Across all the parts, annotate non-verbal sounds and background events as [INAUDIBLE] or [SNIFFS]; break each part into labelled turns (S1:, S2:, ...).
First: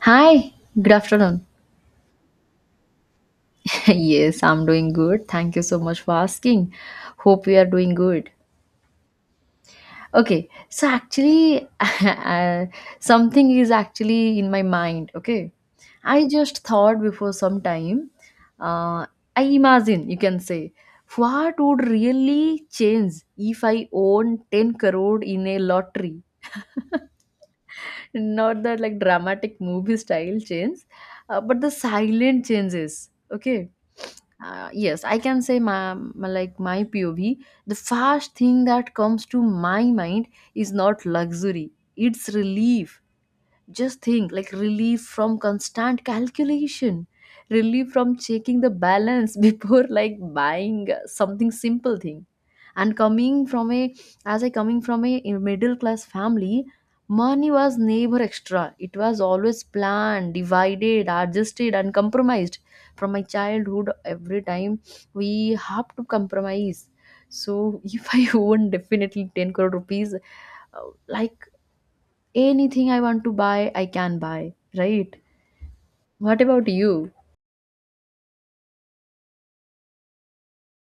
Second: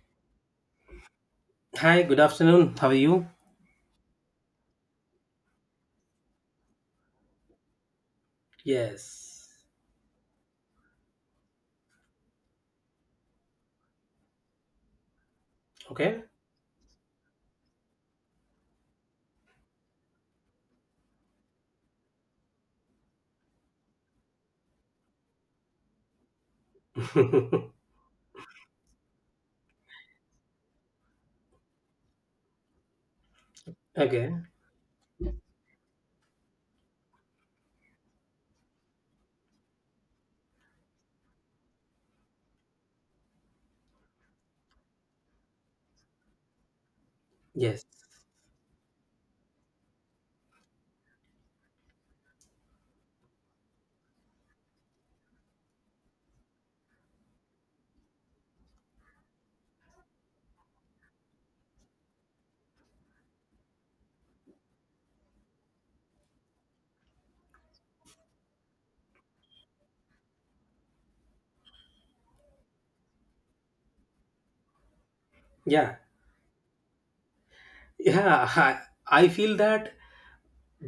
S1: Hi, good afternoon.
S2: Hi, good afternoon. How are you?
S1: [LAUGHS] Yes, I'm doing good. Thank you so much for asking. Hope you are doing good.
S2: Yes.
S1: Okay, so actually, [LAUGHS] something is actually in my mind. Okay,
S2: Okay.
S1: I just thought before some time, uh, I imagine you can say, what would really change if I own 10 crore in a lottery? [LAUGHS]
S2: [LAUGHS]
S1: Not that like dramatic movie style change, but the silent changes, okay.
S2: okay.
S1: Yes, I can say my like my POV. The first thing that comes to my mind is not luxury, it's relief. Just think, like, relief from constant calculation,
S2: Yes.
S1: relief from checking the balance [LAUGHS] before like buying something simple thing. And coming from a as I coming from a middle class family, money was never extra, it was always planned, divided, adjusted and compromised. From my childhood every time we have to compromise. So if I [LAUGHS] own definitely 10 crore rupees, like anything I want to buy, I can buy, right?
S2: Yeah.
S1: What about you?
S2: Yeah, I feel that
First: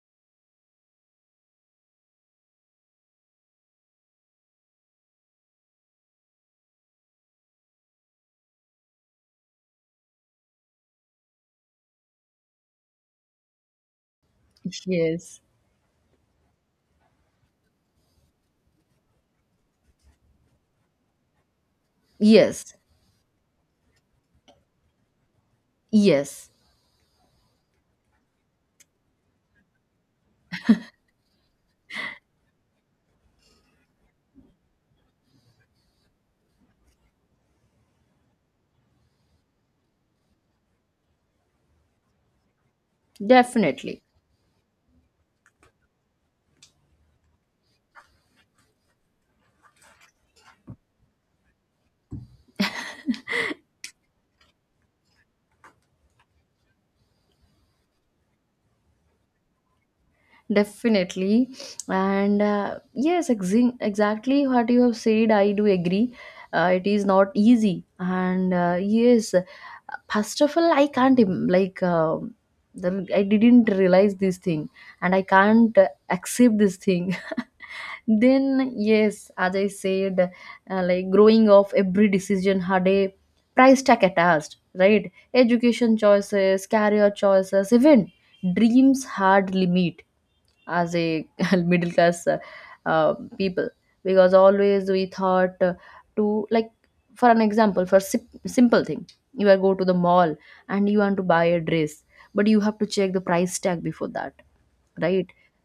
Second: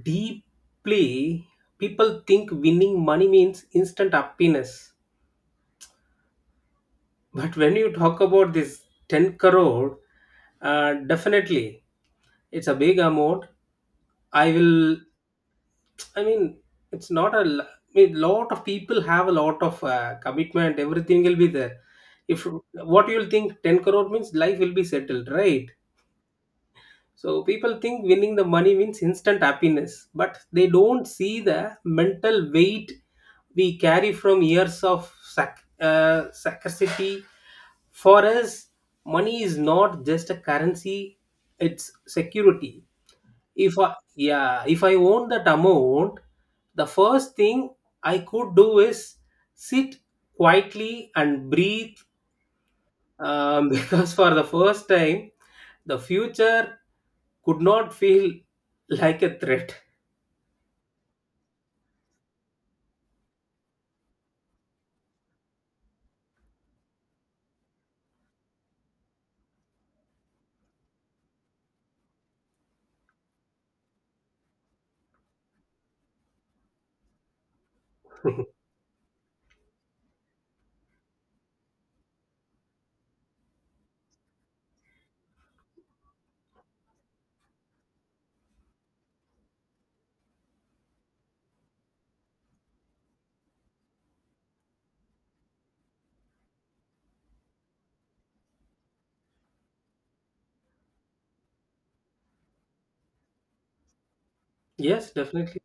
S2: deeply. People think winning money means instant happiness. But when you talk about this 10 crore, definitely it's a big amount. I will
S1: Yes.
S2: I mean, it's not a. l- I mean, Lot of people have a lot of commitment. Everything will be there. If
S1: Yes.
S2: what you'll think, ten crore means life will be settled, right?
S1: Yes.
S2: So people think winning the money means instant happiness, but they don't see the mental weight we carry from years of scarcity. For us, money is not just a currency; it's security.
S1: Definitely.
S2: If I own that amount, the first thing I could do is sit quietly and breathe, [LAUGHS] because for the first time, the future could not feel like a threat.
S1: Definitely. And, yes, exactly what you have said, I do agree. It is not easy. And, yes, first of all, I can't, like, the, I didn't realize this thing, and I can't accept this thing. Then yes, as I said, like growing of every decision had a price tag attached, right? Education choices, career choices, even dreams had limit as a [LAUGHS] middle class people, because always we thought to like, for an example, for simple thing, you are go to the mall and you want to buy a dress, but you have to check the price tag before that,
S2: Yes,
S1: right?
S2: definitely.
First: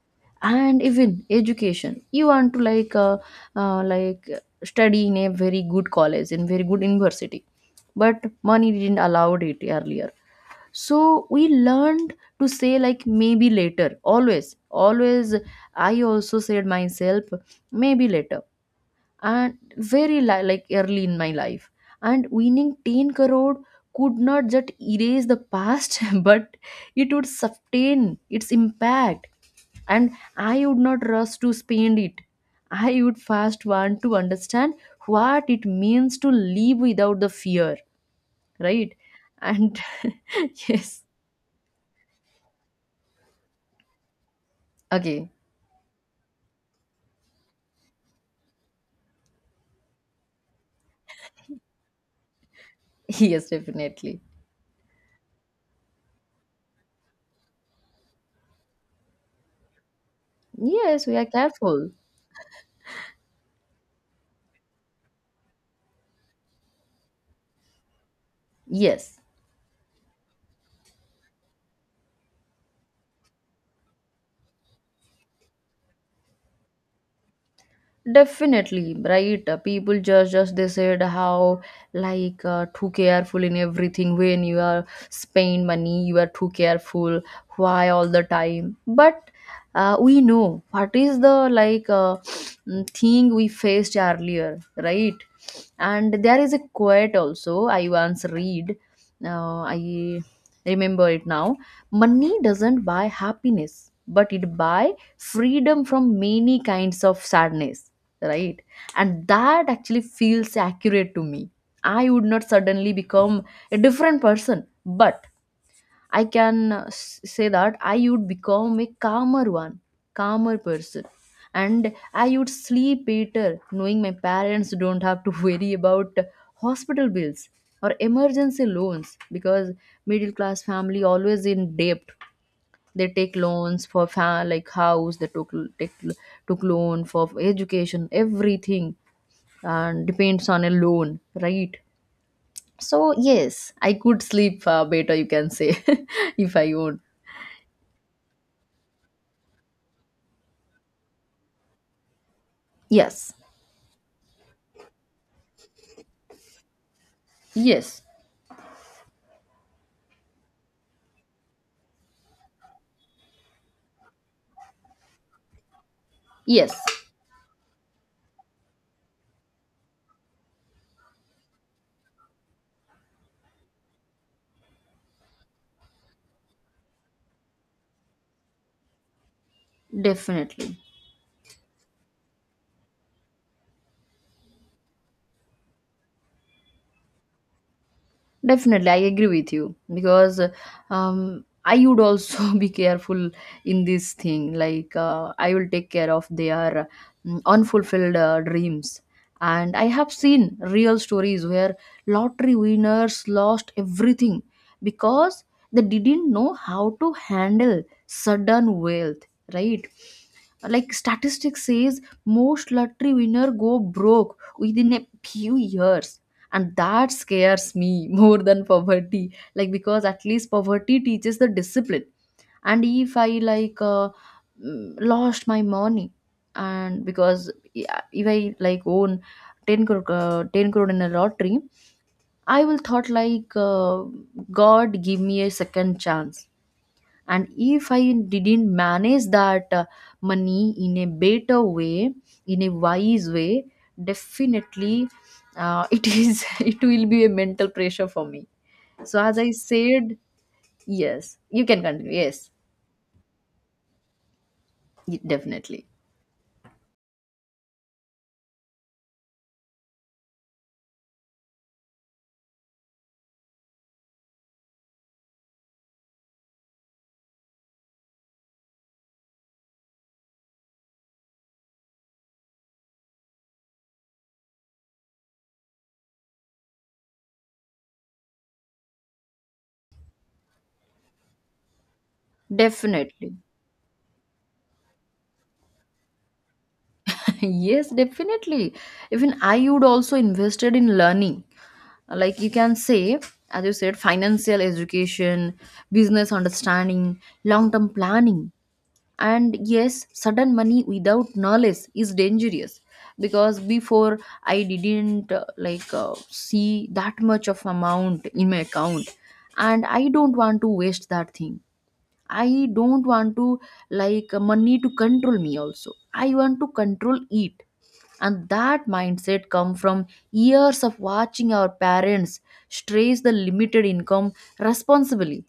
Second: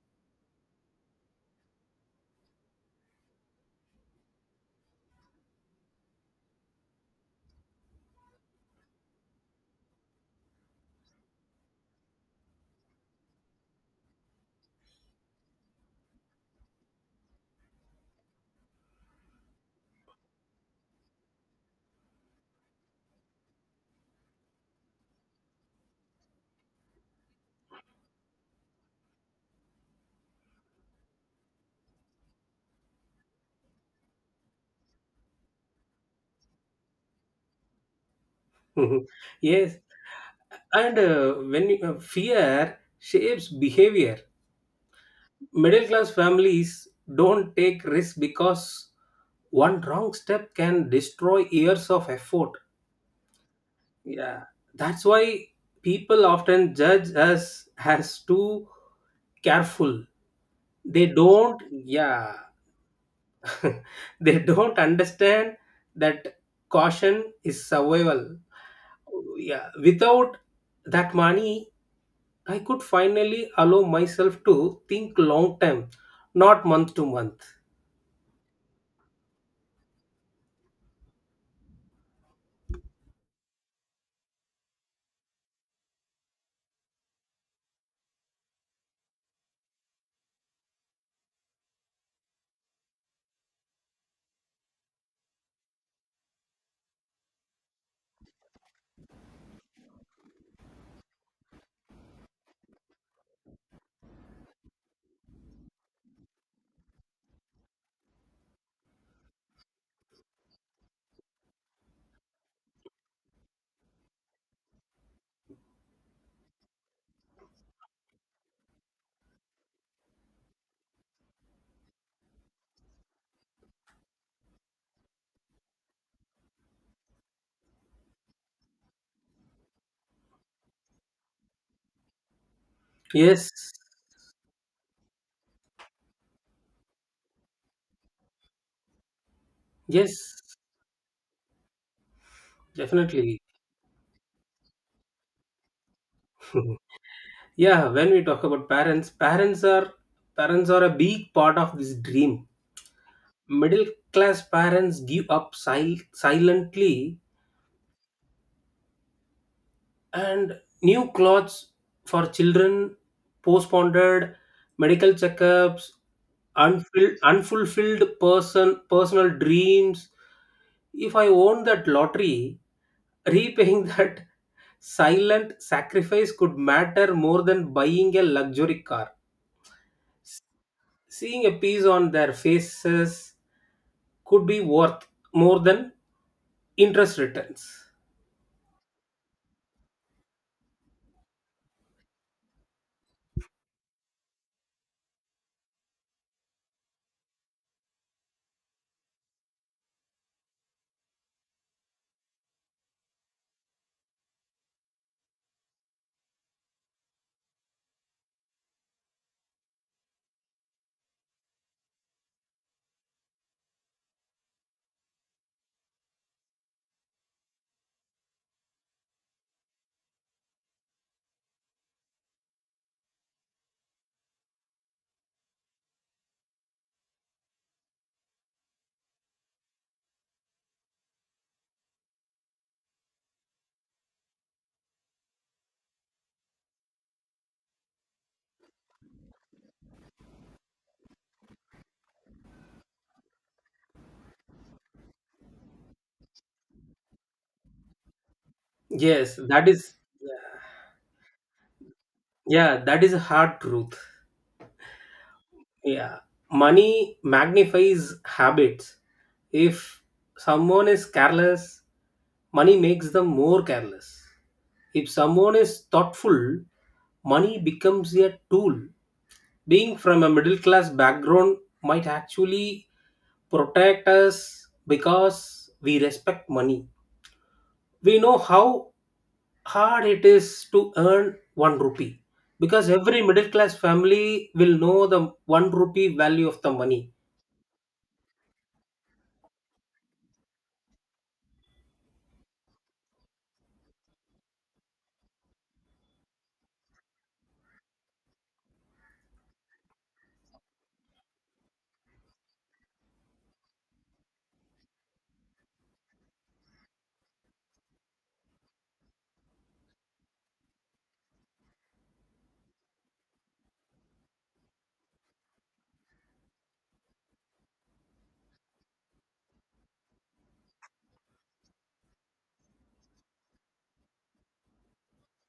S1: And even education, you want to like study in a very good college, in very good university, but money didn't allow it earlier. So we learned to say, like, maybe later, always always I also said myself, maybe later, and very like early in my life. And winning 10 crore could not just erase the past, [LAUGHS] but it would sustain its impact, and I would not rush to spend it. I would first want to understand what it means to live without the fear, right?
S2: [LAUGHS] Yes.
S1: And [LAUGHS]
S2: And
S1: yes.
S2: fear shapes behavior.
S1: Okay.
S2: Middle class families don't take risks because one wrong step can destroy years of effort.
S1: Yes. Definitely.
S2: Yeah, that's why people often judge us as too careful. They
S1: Yes, we are
S2: don't,
S1: careful.
S2: yeah, [LAUGHS] they don't understand that caution is survival.
S1: Yes.
S2: Yeah, without that money, I could finally allow myself to think long term, not month to month.
S1: Definitely, right? People just they said how like too careful in everything. When you are spend money, you are too careful. Why all the time? But we know what is the like [SNIFFS] thing we faced earlier, right? And there is a quote also I once read. I remember it now. Money doesn't buy happiness, but it buy freedom from many kinds of sadness, right? And that actually feels accurate to me. I would not suddenly become a different person, but I can say that I would become a calmer one, calmer person. And I would sleep better knowing my parents don't have to [LAUGHS] worry about hospital bills or emergency loans, because middle class family always in debt. They take
S2: Yes,
S1: loans for like house, they take took loan for education, everything, and
S2: yes,
S1: depends on a loan, right? So,
S2: definitely.
S1: yes, I could sleep better, you can say, [LAUGHS] if I
S2: [LAUGHS]
S1: own.
S2: Yeah, when we talk about parents, parents are a big part of this dream.
S1: Yes,
S2: Middle class parents give up silently,
S1: yes,
S2: and new clothes for children, postponed medical checkups,
S1: yes,
S2: unfulfilled personal dreams. If I own that lottery, repaying [LAUGHS] that silent sacrifice could matter more than buying a luxury car.
S1: definitely.
S2: Seeing a piece on their faces could be worth more than interest returns.
S1: Definitely, I agree with you, because I would also [LAUGHS] be careful in this thing. Like, I will take care of their unfulfilled dreams. And I have seen real stories where lottery winners lost everything because they didn't know how to handle sudden wealth, right? Like, statistics says most lottery winner go broke within a few years, and that scares me [LAUGHS] more than poverty, like, because at least poverty teaches the discipline. And if I like lost my money, and because yeah, if I like own 10 crore, 10 crore in a lottery, I will thought like, God give me a second chance. And if I didn't manage that money in a better way, in a wise way, definitely, [LAUGHS] it is, it will be a mental pressure for me. So
S2: Yes,
S1: as I
S2: that is,
S1: said, yes, you can continue. Yes.
S2: yeah, that is a hard truth.
S1: Definitely.
S2: Yeah. Money magnifies habits. If someone is careless, money makes them more careless. If someone is thoughtful, money becomes a tool. Being from a middle class background might actually protect us because we respect money. We know how hard it is to earn one rupee, because every
S1: Definitely.
S2: middle class family will know the one rupee value of the money.
S1: [LAUGHS] Yes, definitely. Even I would also invested in learning, like, you can say, as you said, financial education, business understanding, long term planning. And yes, sudden money without knowledge is dangerous, because before I didn't like see that much of amount in my account, and I don't want to waste that thing. I don't want to like money to control me, also I want to control it. And that mindset come from years of watching our parents stress the limited income responsibly.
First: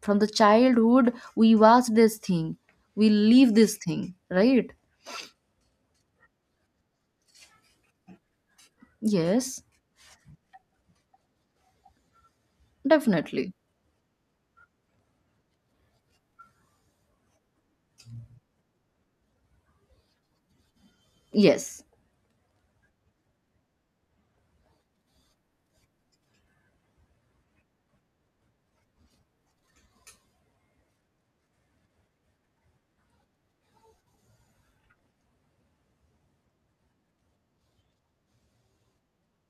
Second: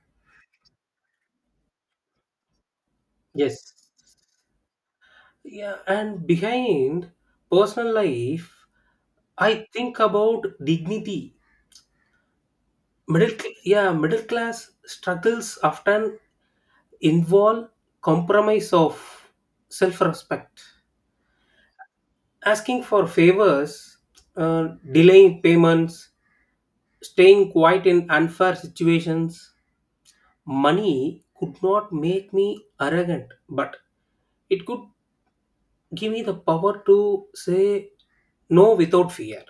S1: From the childhood we watch this thing, we live
S2: Yes.
S1: this thing, right?
S2: Yeah, and behind personal life, I
S1: Yes.
S2: think about dignity. Middle
S1: Definitely.
S2: cl- yeah Middle class struggles often involve compromise of self respect,
S1: Yes,
S2: asking for favors, delaying payments, staying quiet in unfair situations. Money could not make me arrogant, but it could give me the power to say no without fear.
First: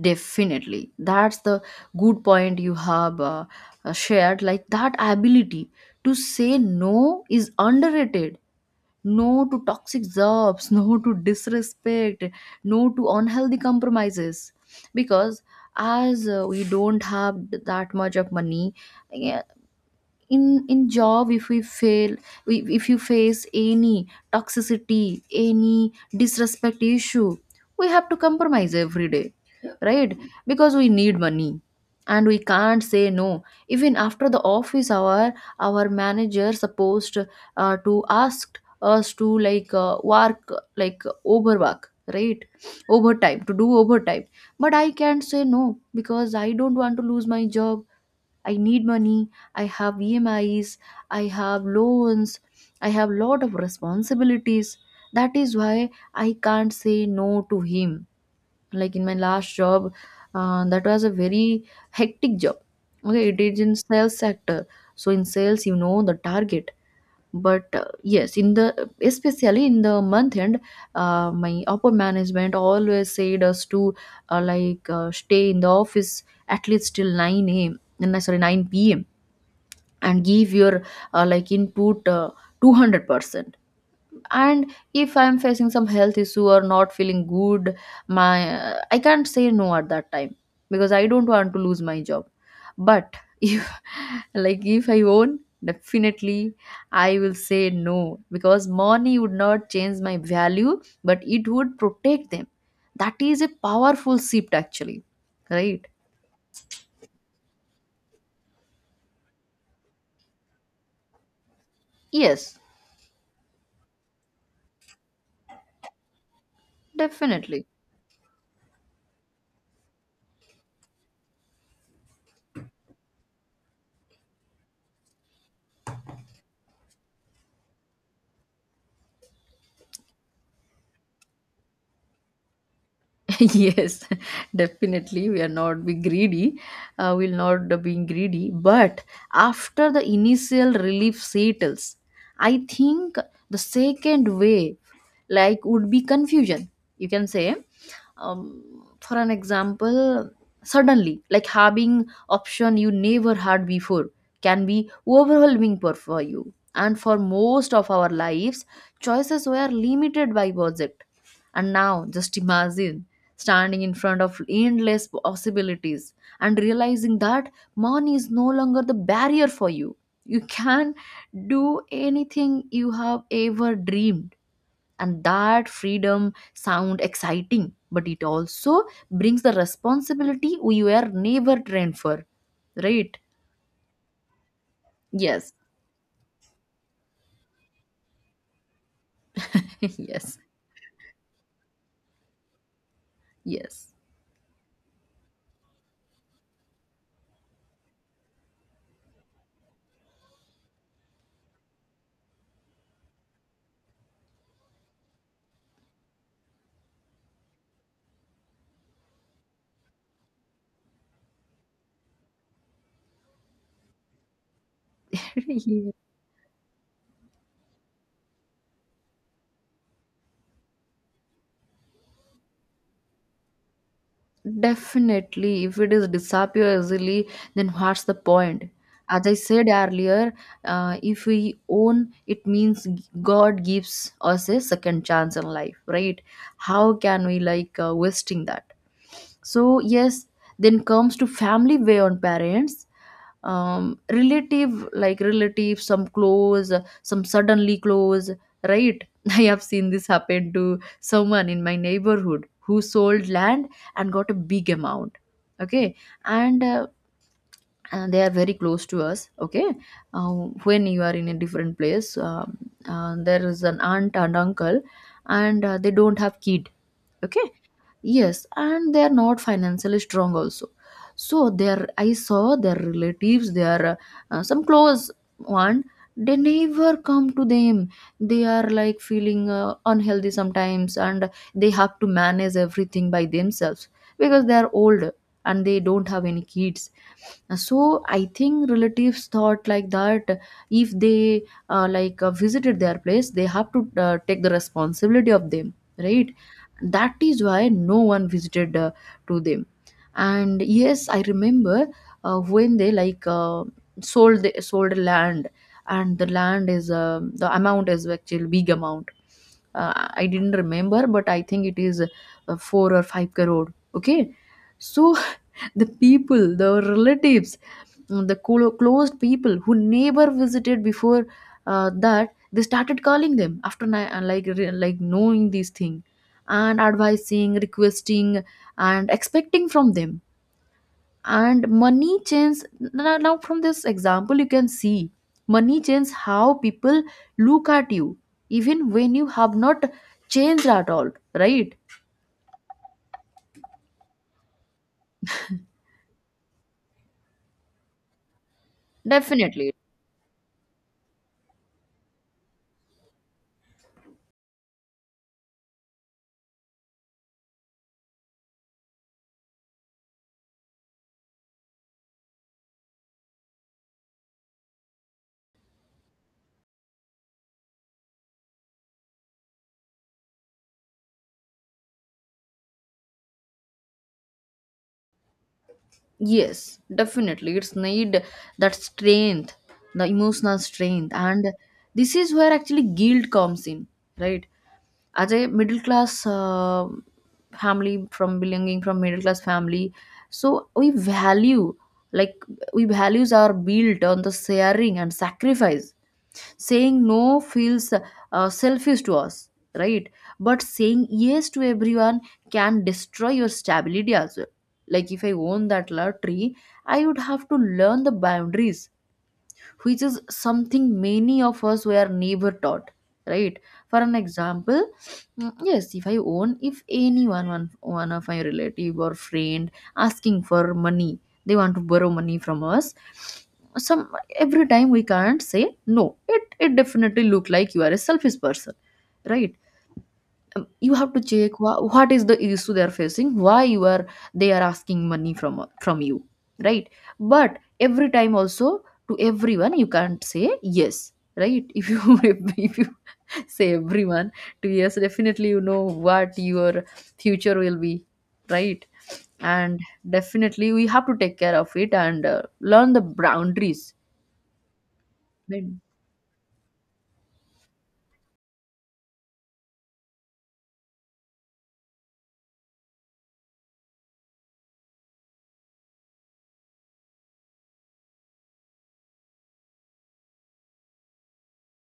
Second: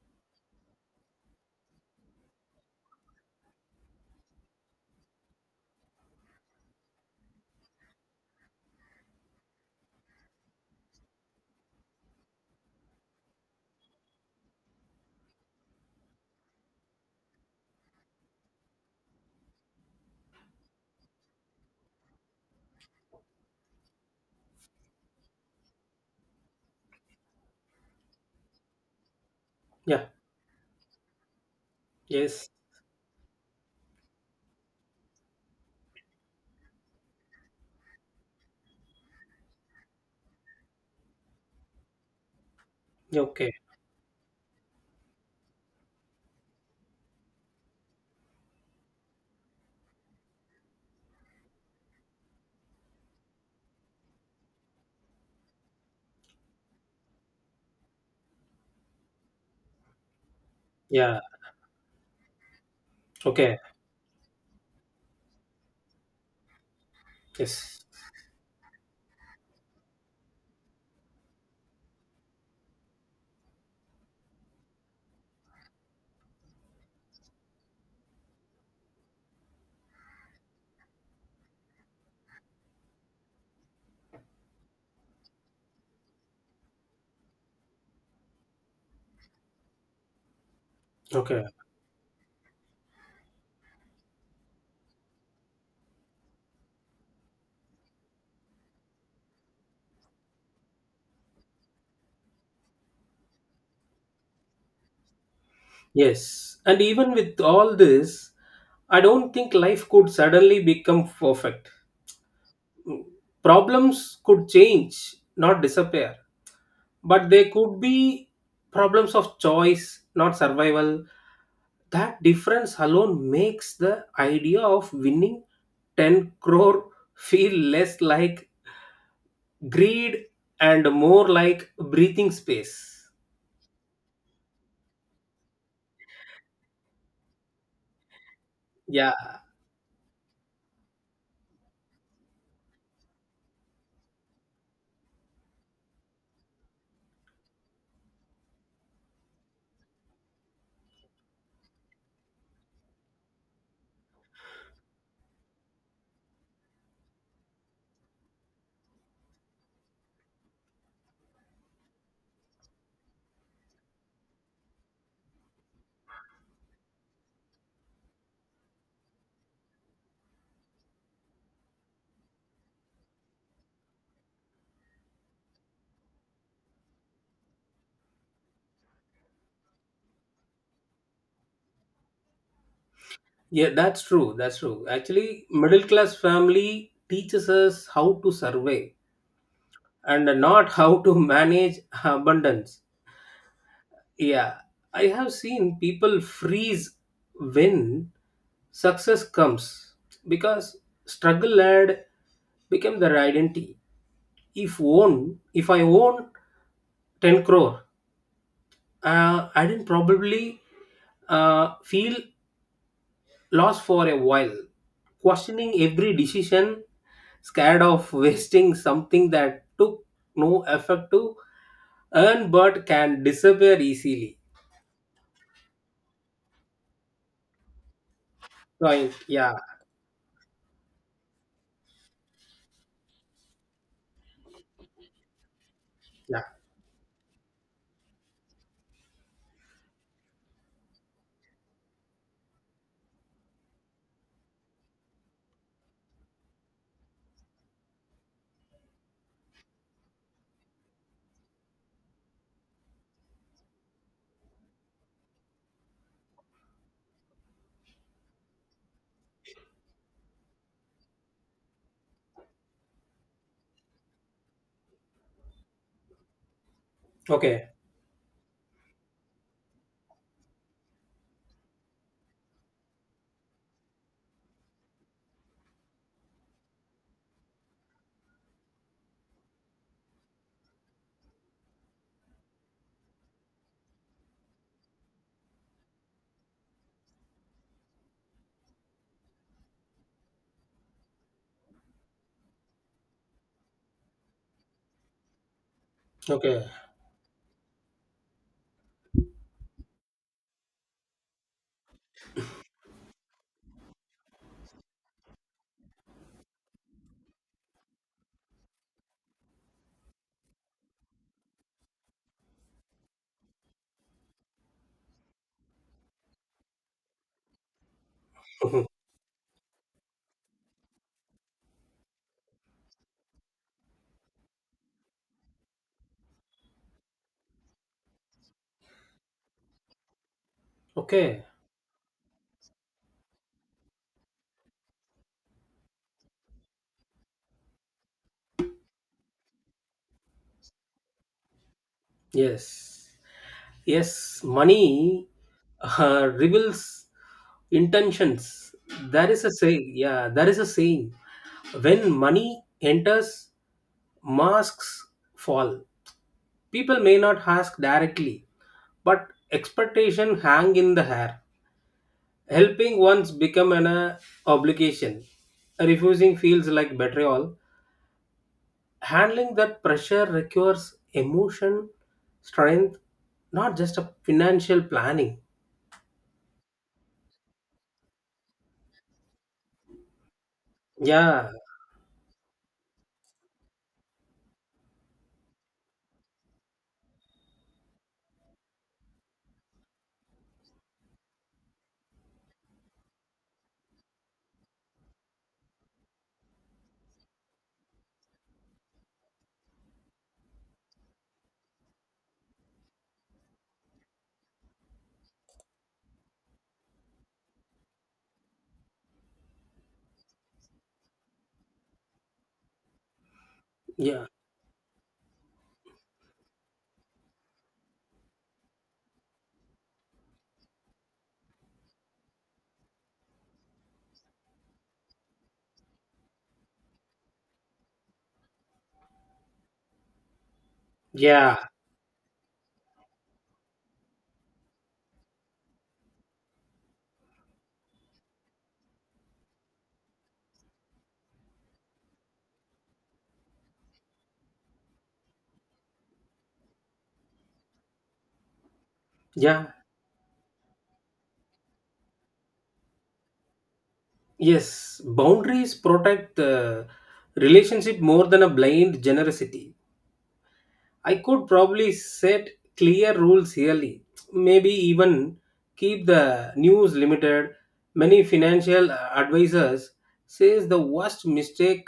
S1: definitely, that's the good point you have shared, like that ability to say no is underrated. No to toxic jobs, [LAUGHS] no to disrespect, no to unhealthy compromises, because, as we don't have that much of money. Yeah. In job, if we fail, if you face any toxicity, any disrespect issue, we have to compromise every day,
S2: Yeah.
S1: right, because we need money, and we
S2: Yes.
S1: can't say no, even after the office hour, our manager supposed to ask us to like work, like overwork, right,
S2: Yeah,
S1: overtime,
S2: okay.
S1: to do overtime. But I can't say no, because I don't want to lose my job, I need money, I have EMIs, I have loans, I have lot of responsibilities. That is why I can't say no to him. Like in my last job, that was a
S2: Yeah.
S1: very hectic job, okay, it
S2: Okay.
S1: is in sales sector. So in sales you know the target. But
S2: Yes.
S1: yes, in the, especially in the month end, my upper management always said us to like stay in the office at least till 9 a.m. and sorry 9 p.m., and give your like input 200%. And if I'm facing some health issue or not feeling good, my, I can't say no at that time, because I don't
S2: Okay.
S1: want to lose my job. But [LAUGHS] if, like, if I own, definitely I will say no, because money would not change my value, but it would protect them. That is a powerful shift, actually, right?
S2: Yes. And even with all this, I don't think life could suddenly become perfect.
S1: Yes,
S2: Problems could change, not disappear. But they
S1: definitely.
S2: could be problems of choice, not survival. That difference alone makes the idea of winning 10 crore feel less like greed and more like breathing space.
S1: [LAUGHS] Yes. [LAUGHS] Definitely, we are not be greedy, we'll not be being greedy. But
S2: Yeah.
S1: after the initial relief settles, I think the second wave, like, would be confusion, you can say. um, for an example, suddenly like having option you never had before can be overwhelming for you, and for most of our lives choices were limited by budget. And now just imagine standing in front of endless possibilities and realizing that money is no longer the barrier for you. You can do anything you have ever dreamed. And that freedom sound exciting, but it also brings the responsibility we were never trained for, right?
S2: That's true, actually.
S1: Yes.
S2: Middle class family teaches us how to survey
S1: [LAUGHS]
S2: and
S1: Yes.
S2: not how to [LAUGHS] manage abundance.
S1: Yes.
S2: Yeah, I have seen people freeze when success comes because struggle had become their identity. If I own 10 crore, I didn't probably feel lost for a while, questioning
S1: [LAUGHS]
S2: every decision, scared of [LAUGHS] wasting something that took no effort to earn but can disappear easily.
S1: Definitely, if it is disappear easily, then what's the point?
S2: Right?
S1: As I
S2: Yeah,
S1: said earlier, if we own, it means God gives us a second chance in life, right?
S2: yeah.
S1: How can we like wasting that? So yes, then comes to family way on parents, relative, like relative, some close, some suddenly close, right? [LAUGHS] I have seen this happen to someone in my neighborhood who sold land and got a big amount, okay. And and they are very close to us, okay. uh, when you are in a different place, there is an aunt and uncle, and they don't have kid, okay.
S2: Okay.
S1: Yes, and they are not financially strong also. So their, I saw their relatives, their some close one, they never come to them. They are like feeling unhealthy sometimes, and they have to manage everything by themselves, because they are old and they don't have any kids. So I think relatives thought like that, if they like visited their place, they have to take the responsibility of them, right?
S2: Okay.
S1: That is why no one visited to them. And yes, I remember when they like sold land, and the land is, the amount is actually big amount. I didn't remember, but I think it is 4 or 5 crore, okay. So [LAUGHS] the people, the relatives, the
S2: [LAUGHS]
S1: closed people who never visited before, that they started calling them after like like knowing these things, and advising, requesting, and expecting from them.
S2: Okay.
S1: And money changes, now from this example, you can see money changes how people look at you, even when you have not changed at all, right?
S2: Yes. Yes. Money reveals intentions. There is a
S1: Definitely.
S2: saying. Yeah. There is a saying. When money enters, masks fall. People may not ask directly, but expectation hang in the air. Helping once become an obligation. Refusing feels like betrayal. Handling that pressure requires emotion strength, not just a financial planning.
S1: Yes, definitely, it's need that strength, the emotional strength, and
S2: Yeah.
S1: this is where actually guilt comes in, right? As a middle class family, from middle class family, so we value, like, we values are built on the sharing and sacrifice. Saying no feels selfish to us, right? But saying yes to everyone can destroy your stability as well. Like if I own that lottery, I would have to learn the boundaries, which is something many of us were never taught, right? For an
S2: Yeah.
S1: example, yes, if I own, if anyone one of my relative or friend asking for money, they want to borrow money from us, some. Every time we can't say no, it definitely look like you are a selfish person, right? You have to check
S2: Yeah.
S1: what is the issue they are facing, why you are, they are asking money from you, right? But every time also, to everyone you can't say yes, right? [LAUGHS] If you say everyone to yes, definitely you know what your future will be, right?
S2: yeah
S1: And definitely we have to take care of it and learn the boundaries.
S2: yes,
S1: Right.
S2: boundaries protect the relationship more than a blind generosity. I could probably set clear rules yearly, maybe even keep the news limited. Many financial advisors says the worst mistake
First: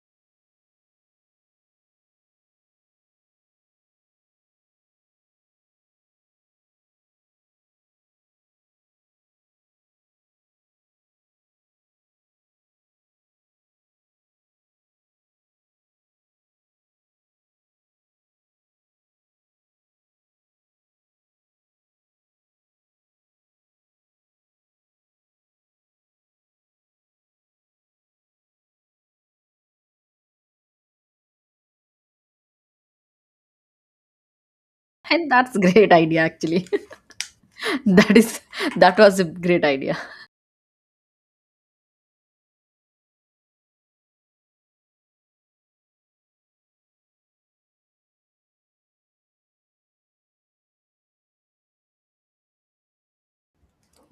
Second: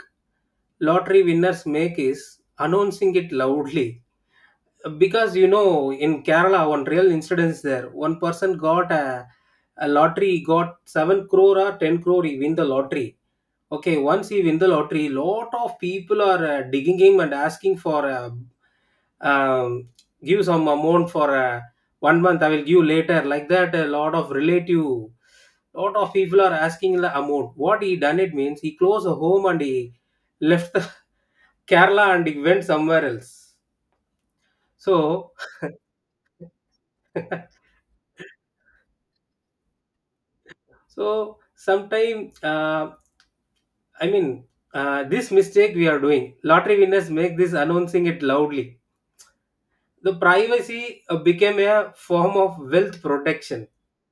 S2: lottery winners make is announcing it loudly. Because you know, in Kerala one real incidents there, one person got a lottery, got 7 crore or 10 crore. He win the lottery. Okay, once he win the lottery, lot of people are digging him and asking for um, give some amount for one month, I will give later, like that. A lot of relative, lot of people are asking the amount. What he done, it means he closed the home and he left the [LAUGHS] Kerala and he went somewhere else.
S1: And [LAUGHS]
S2: So
S1: that's great idea actually. [LAUGHS] That
S2: [LAUGHS]
S1: is, that was a great idea.
S2: so sometime, I mean, this mistake we are doing. Lottery winners make this announcing it loudly. The privacy became a form of wealth protection.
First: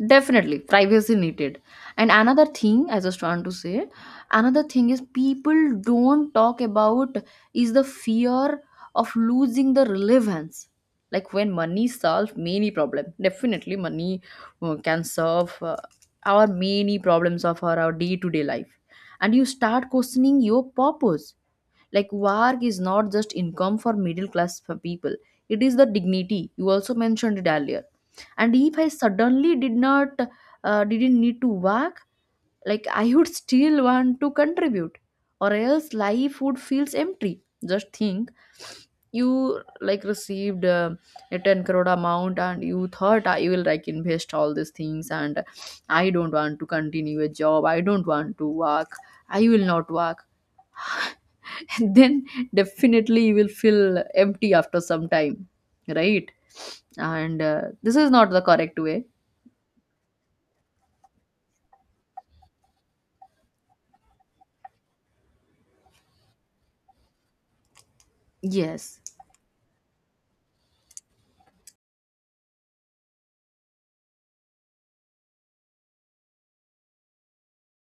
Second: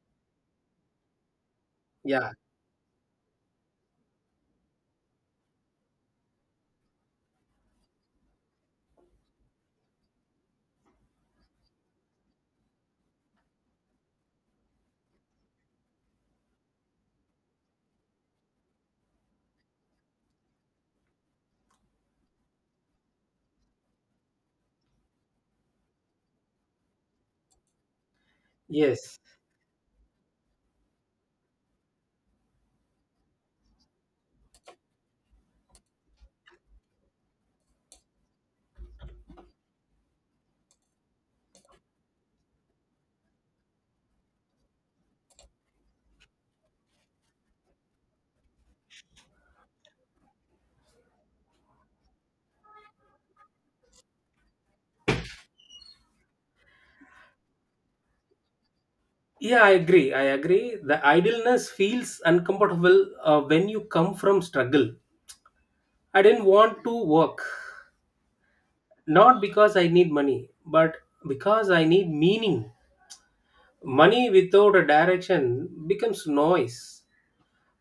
S1: Definitely privacy needed. And
S2: Yeah.
S1: another thing I just want to say, another thing is people don't talk about is the fear of losing the relevance. Like when money solves many problem, definitely money can solve our many problems of our day-to-day life. And you start questioning your purpose. Like work is not just income for middle class people, it is the dignity. You also mentioned it earlier. And if I
S2: Yes.
S1: suddenly didn't need to work, like I would still want to contribute, or else life would feels empty. Just think, you like received a 10 crore amount, and you thought I will like invest all these things, and I don't want to continue a job, I don't want to work, I will not work. [LAUGHS] And then definitely you will feel empty after some time, right? And this is not the correct way.
S2: I agree. The idleness feels uncomfortable when you come from struggle. I didn't want to work,
S1: Yes.
S2: not because I need money, but because I need meaning. Money without a direction becomes noise.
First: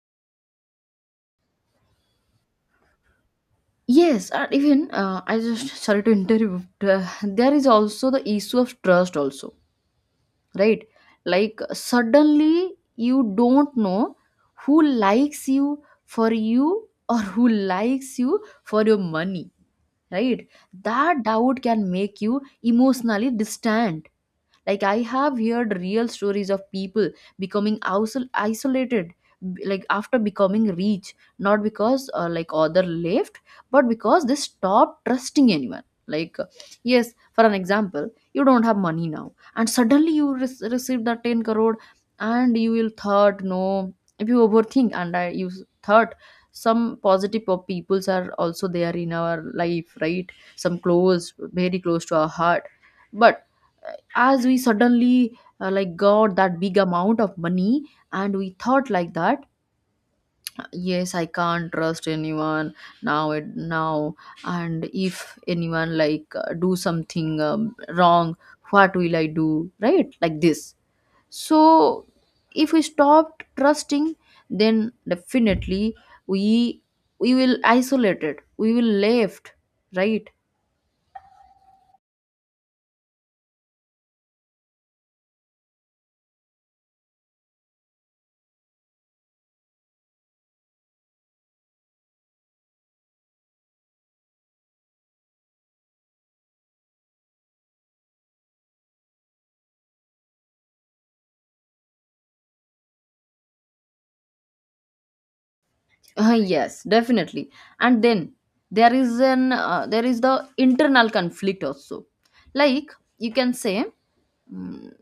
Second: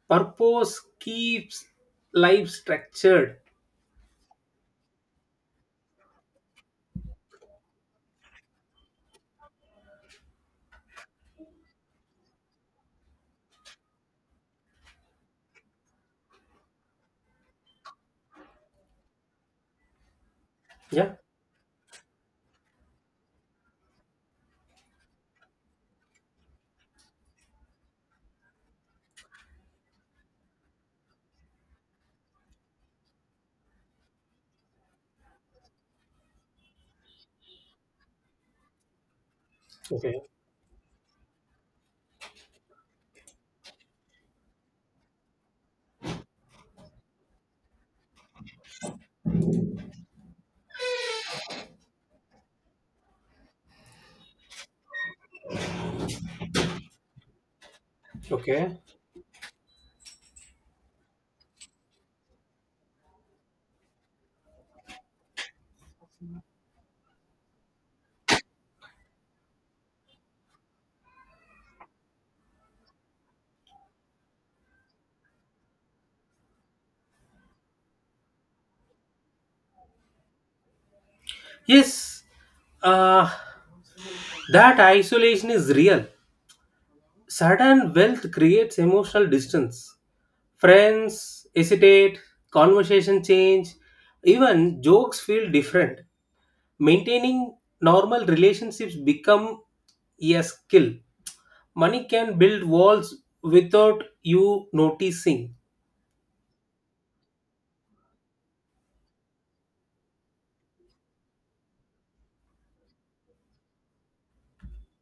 S2: Purpose keeps life structured.
S1: Yes, and even I just sorry to interrupt. There is also the issue of trust, also, right? Like suddenly you don't know who likes you for you or who likes you for your money, right?
S2: Yeah.
S1: That doubt can make you emotionally distant. Like I have heard real stories of people becoming isolated, like after becoming rich, not because like other left, but because they stopped trusting anyone. Like yes, for an example, you don't have money now and suddenly
S2: Okay.
S1: you receive that 10 crore, and you will thought no. If you overthink and I, you thought some positive of peoples are also there in our life, right? Some close, very close to our heart. But as we suddenly like got that big amount of money, and we
S2: Okay.
S1: thought like that, yes I can't trust anyone now. It now. And if anyone like do something wrong, what will I do, right? Like this. So if we stopped trusting, then definitely we we will isolated, we will left, right?
S2: Yes, uh, that isolation is real. Sudden wealth creates emotional distance. Friends hesitate, conversation change, even jokes feel different. Maintaining normal relationships become a skill. Money can build walls without you noticing.
S1: Yes, definitely. And then there is an the internal conflict also. Like you can say, mm,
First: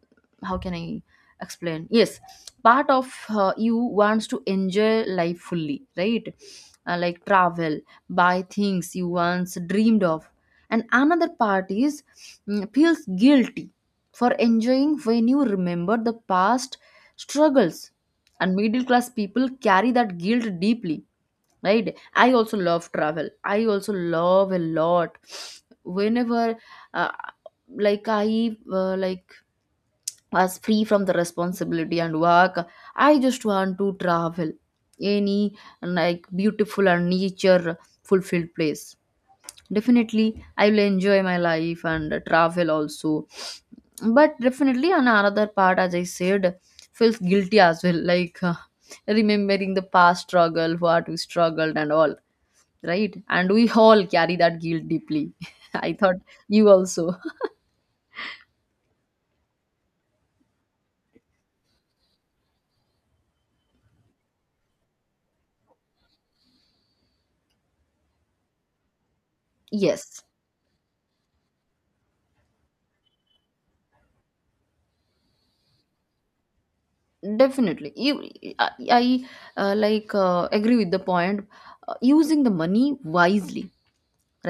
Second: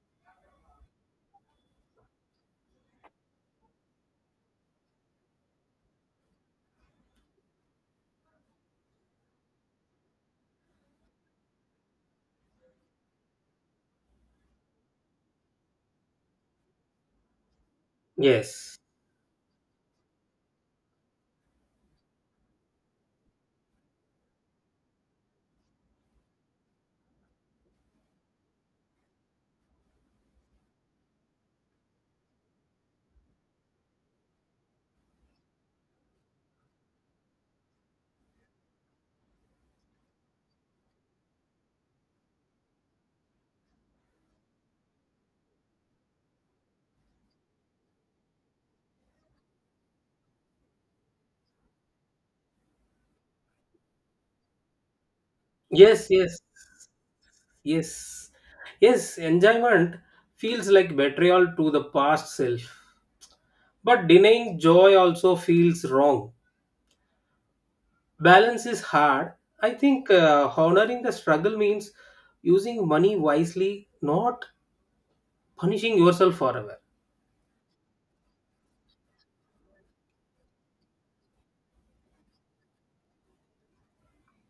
S1: how can I explain? Yes, part of you wants to enjoy life fully, right? Like travel, buy things you once dreamed of, and another part is, mm, feels guilty for enjoying when you remember the past struggles. And
S2: Yes.
S1: middle class people carry that guilt deeply, right? I also love travel, I also love a lot. Whenever uh, like I like was free from the responsibility and work, I just want to travel any like beautiful and nature fulfilled place. Definitely, I will enjoy my life and travel also. But definitely, on another part, as I said, feels guilty as well, like remembering the past struggle, what we struggled, and all, right? And we all carry that guilt deeply. [LAUGHS] I
S2: Yes,
S1: thought
S2: yes.
S1: you also. [LAUGHS]
S2: Yes, yes, Enjoyment feels like betrayal to the past self. But denying joy also feels wrong. Balance is hard. I think
S1: Yes,
S2: honoring the struggle means using money wisely, not punishing yourself forever.
S1: definitely. You, I like agree with the point. Using the money wisely.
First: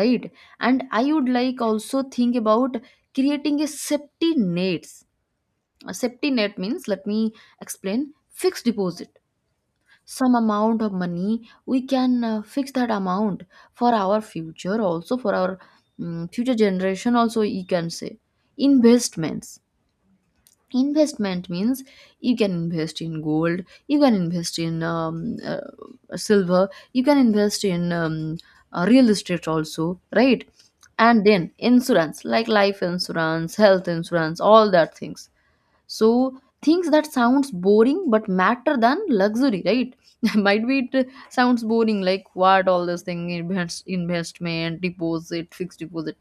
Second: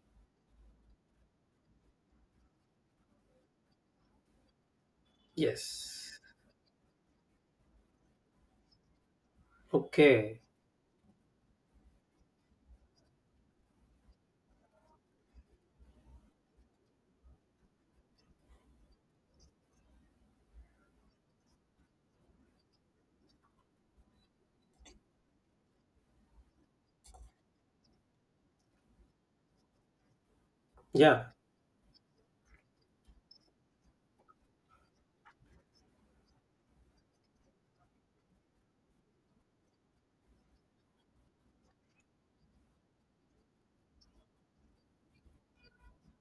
S1: Right. And I would like also think about creating a safety nets. A
S2: Yes.
S1: safety net means, let me explain, fixed deposit, some
S2: Okay.
S1: amount of money we can fix that amount for our future, also for our, mm, future generation, also you can say investments. Investment means you can invest in gold, you can invest in silver, you can invest in real estate also, right?
S2: Yeah.
S1: And then insurance, like life insurance, health insurance, all that things. So things that sounds boring but matter than luxury, right? [LAUGHS] Might be it sounds boring, like what all this thing, investment deposit, fixed deposit.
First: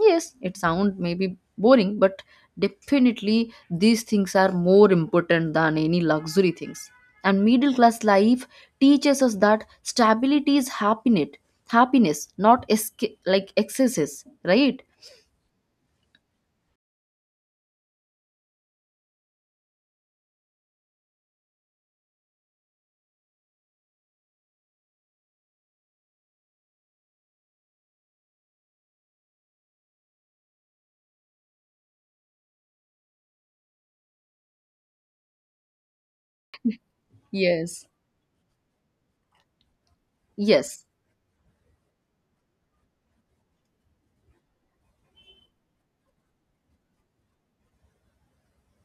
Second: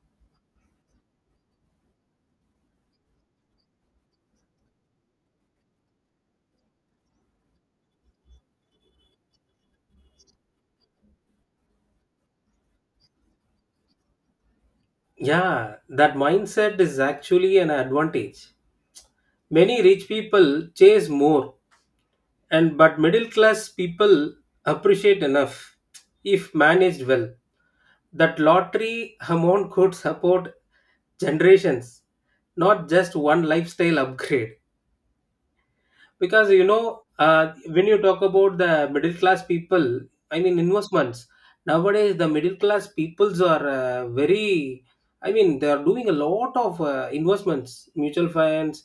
S1: Yes, it sound maybe boring, but definitely these things are more important than any luxury things. And middle class life teaches us that stability is happiness, not like excesses, right?
S2: Yeah. That mindset is actually an advantage. Many rich people chase more, and but middle class people appreciate enough. If managed well, that lottery amount could support generations, not just one lifestyle upgrade. Because you know,
S1: Yes.
S2: when you talk about the middle class people,
S1: Yes,
S2: investments. Nowadays the middle class peoples are very, they are doing a lot of investments, mutual funds,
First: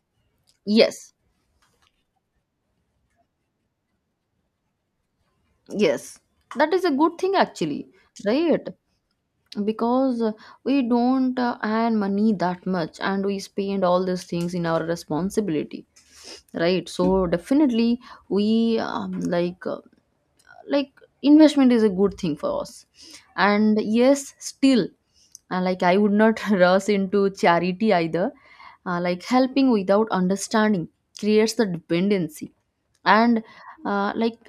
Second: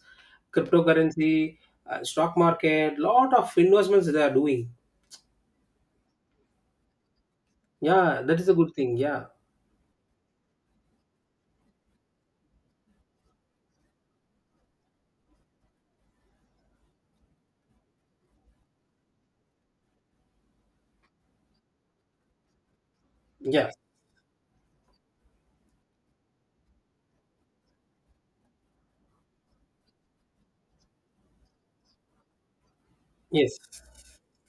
S1: yes,
S2: cryptocurrency, stock market, lot of investments they are doing.
S1: yes. That is a good thing actually,
S2: Yeah, that is a
S1: right?
S2: good thing. Yeah,
S1: Because we don't earn money that much and we spend all these things in our responsibility, right? So definitely we, like, like investment is a good thing for us.
S2: yeah,
S1: And yes, still like I would not [LAUGHS] rush into charity either. Like helping without understanding creates the dependency. And
S2: yes,
S1: like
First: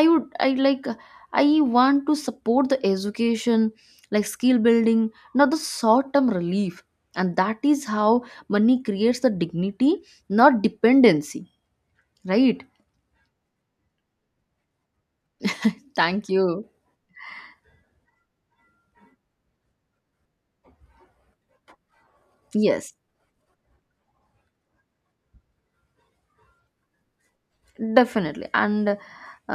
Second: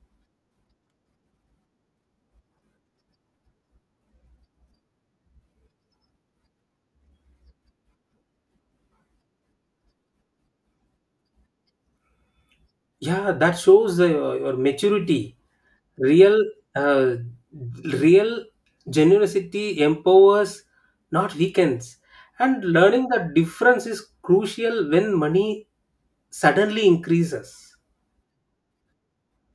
S1: i I want to support the education, like skill building, not the short term relief. And that is how money creates the dignity, not dependency, right?
S2: yeah. That shows your maturity.
S1: Thank
S2: real,
S1: you.
S2: uh, Real generosity empowers, not weakens. And
S1: Yes,
S2: learning the difference is crucial when money suddenly increases.
S1: definitely. And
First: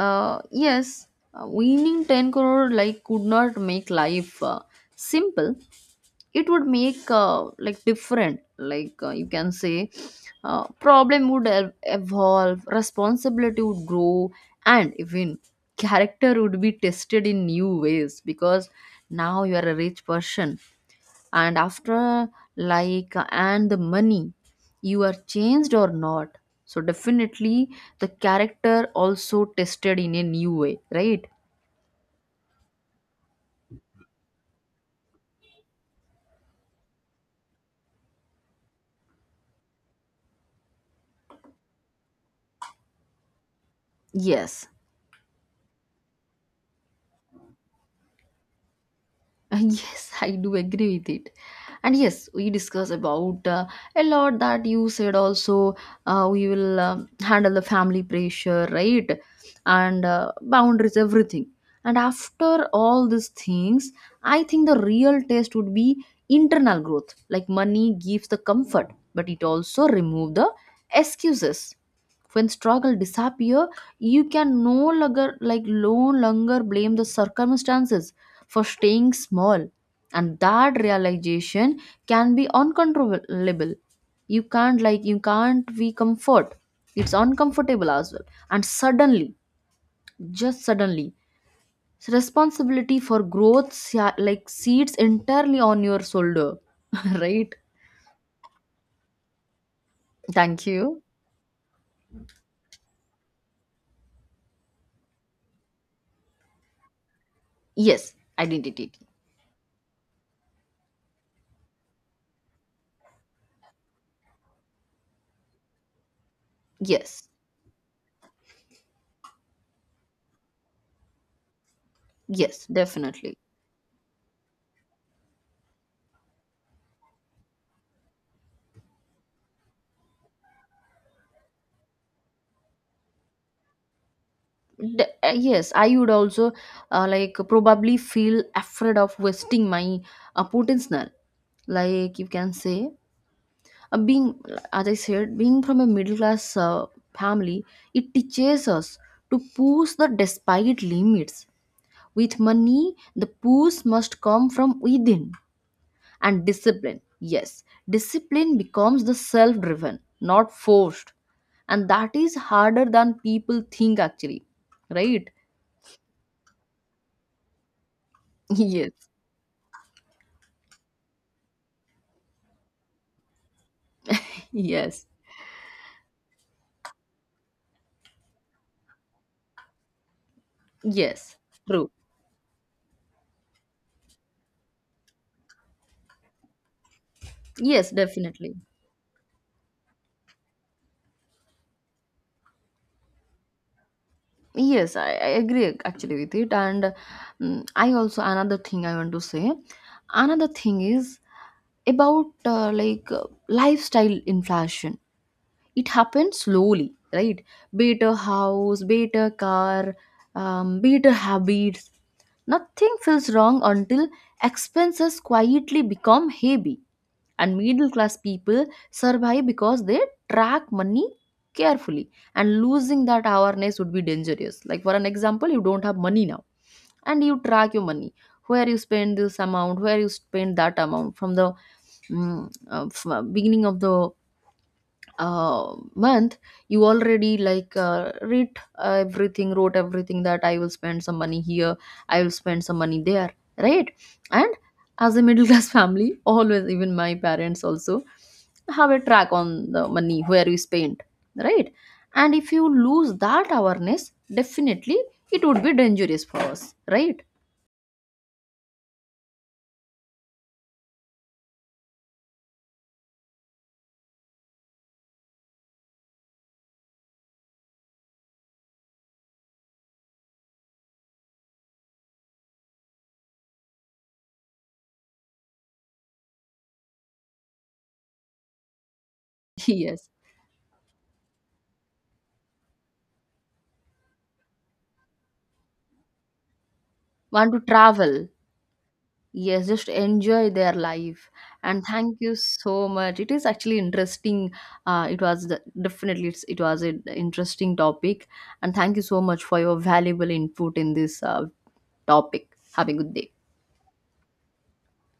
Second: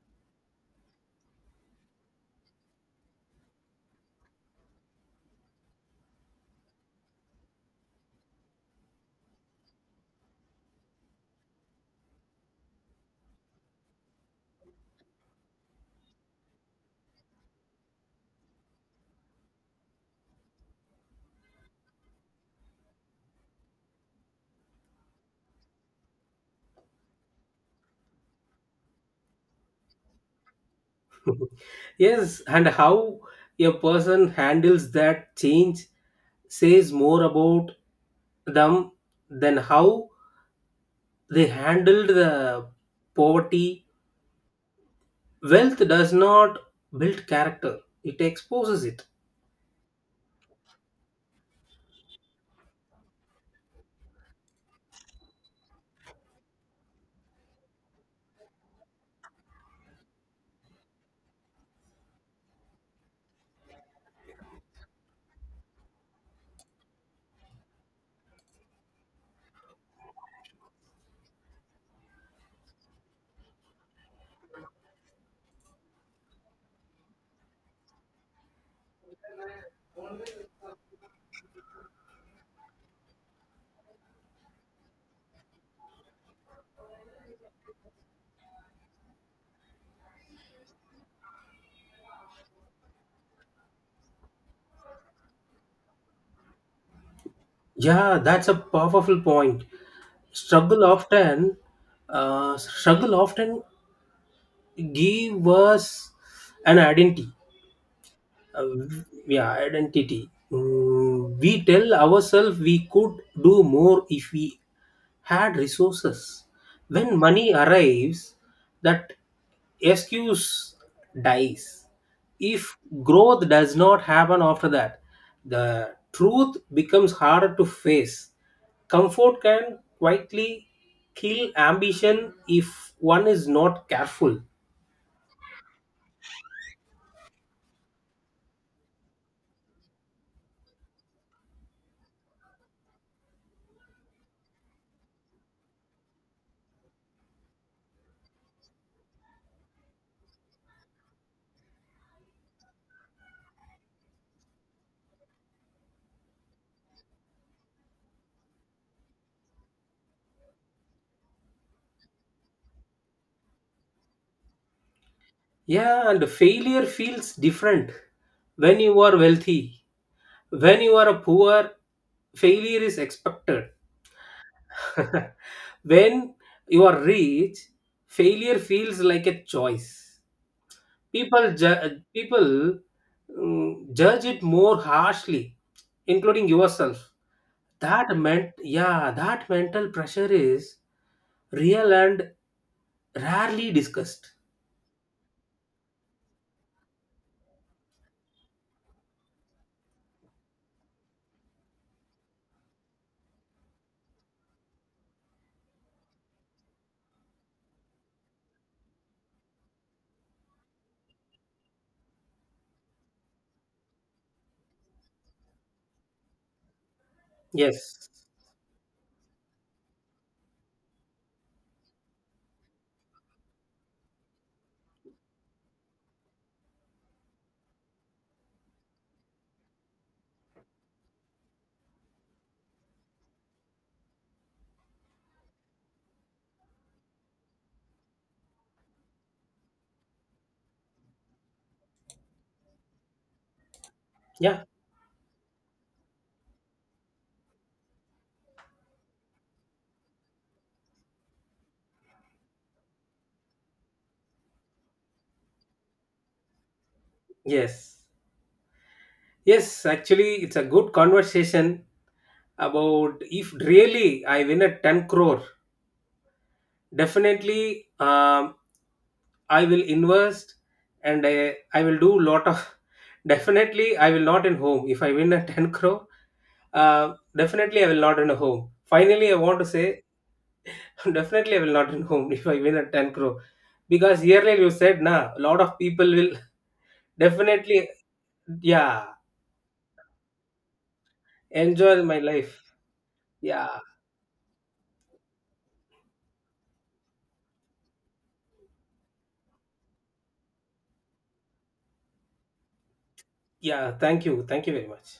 S1: yes, winning 10 crore like could not make life simple. It would make like different, like you can say problem would evolve, responsibility would grow, and even character would be tested in new ways. Because now you are a rich person, and after, like, and the money, you are changed or not. So definitely the character also tested in a new way, right?
S2: [LAUGHS] Yes, and how a person handles that change says more about them than how they handled the poverty.
S1: Yes.
S2: Wealth does not build character, it exposes it.
S1: [LAUGHS] Yes, I do agree with it. And yes, we discuss about a lot that you said also. We will handle the family pressure, right? And boundaries, everything. And after all these things, I think the real test would be internal growth. Like money gives the comfort, but it also remove the excuses. When struggle disappear, you can no longer blame the circumstances for staying small. And that realization can be uncontrollable. You can't, like, you can't be comfort. It's uncomfortable as well. And suddenly, just suddenly, responsibility for growth like seats entirely on your shoulder, [LAUGHS] right?
S2: Yeah, that's a powerful point.
S1: Thank
S2: Struggle
S1: you.
S2: often, Struggle often give us an identity.
S1: Yes,
S2: Uh,
S1: identity.
S2: yeah, Identity. Mm, we tell ourselves we could do more if we had resources. When
S1: Yes,
S2: money arrives, that excuse dies.
S1: yes,
S2: If
S1: definitely.
S2: growth does not happen after that, the truth becomes harder to face. Comfort can quietly kill ambition if one is not careful.
S1: Yes, I would also like probably feel afraid of wasting my potential. Like you can say, being, as I said, being from a middle class family, it teaches us to push the despite limits. With money, the push must come from within. And discipline, yes, discipline becomes the self driven, not forced. And that is harder than people think actually, right?
S2: Yeah, and failure feels different when
S1: [LAUGHS] Yes.
S2: you are wealthy. When you are poor, failure is expected.
S1: Yes,
S2: [LAUGHS] When you are rich, failure feels like a choice.
S1: yes, true.
S2: People mm, judge it more harshly, including yourself.
S1: Yes,
S2: That meant
S1: definitely.
S2: yeah That mental pressure is real and rarely discussed.
S1: Yes, I agree actually with it. And, mm, I also, another thing I want to say, another thing is about lifestyle inflation. It happens slowly, right? Better house, better car, better habits. Nothing feels wrong until expenses quietly become heavy. And middle
S2: Yes.
S1: class people survive because they track money carefully, and losing that awareness would be dangerous. Like for an example, you don't have money now, and you track your money, where you spend this amount, where you spend that amount, from the, beginning of the month, you already like read everything, wrote everything, that I will spend some money here, I will spend some money there, right? And
S2: Yeah.
S1: as a middle class [LAUGHS] family always, even my parents also have a track on the money where we spend, right? And if you lose that awareness, definitely it would be dangerous for us, right?
S2: Yes. Yes, actually it's a good conversation about if really I win a 10 crore. Definitely, I will invest and I will do lot of. [LAUGHS] Definitely, I will not in home. If I win a [LAUGHS] 10 crore, definitely I will not in a home. Finally, I want to
S1: [LAUGHS]
S2: say,
S1: Yes,
S2: [LAUGHS] definitely I will not in home [LAUGHS] if I win a 10 crore. Because earlier you said, nah, a lot of people will [LAUGHS]
S1: want to
S2: definitely,
S1: travel.
S2: yeah,
S1: Yes, just enjoy their life. And
S2: enjoy
S1: thank
S2: my
S1: you
S2: life.
S1: so much. It is
S2: Yeah,
S1: actually interesting. It was the, definitely it's, it was an interesting topic. And thank you so much for your valuable input in this topic. Have a good day.
S2: yeah, thank you. Thank you very much.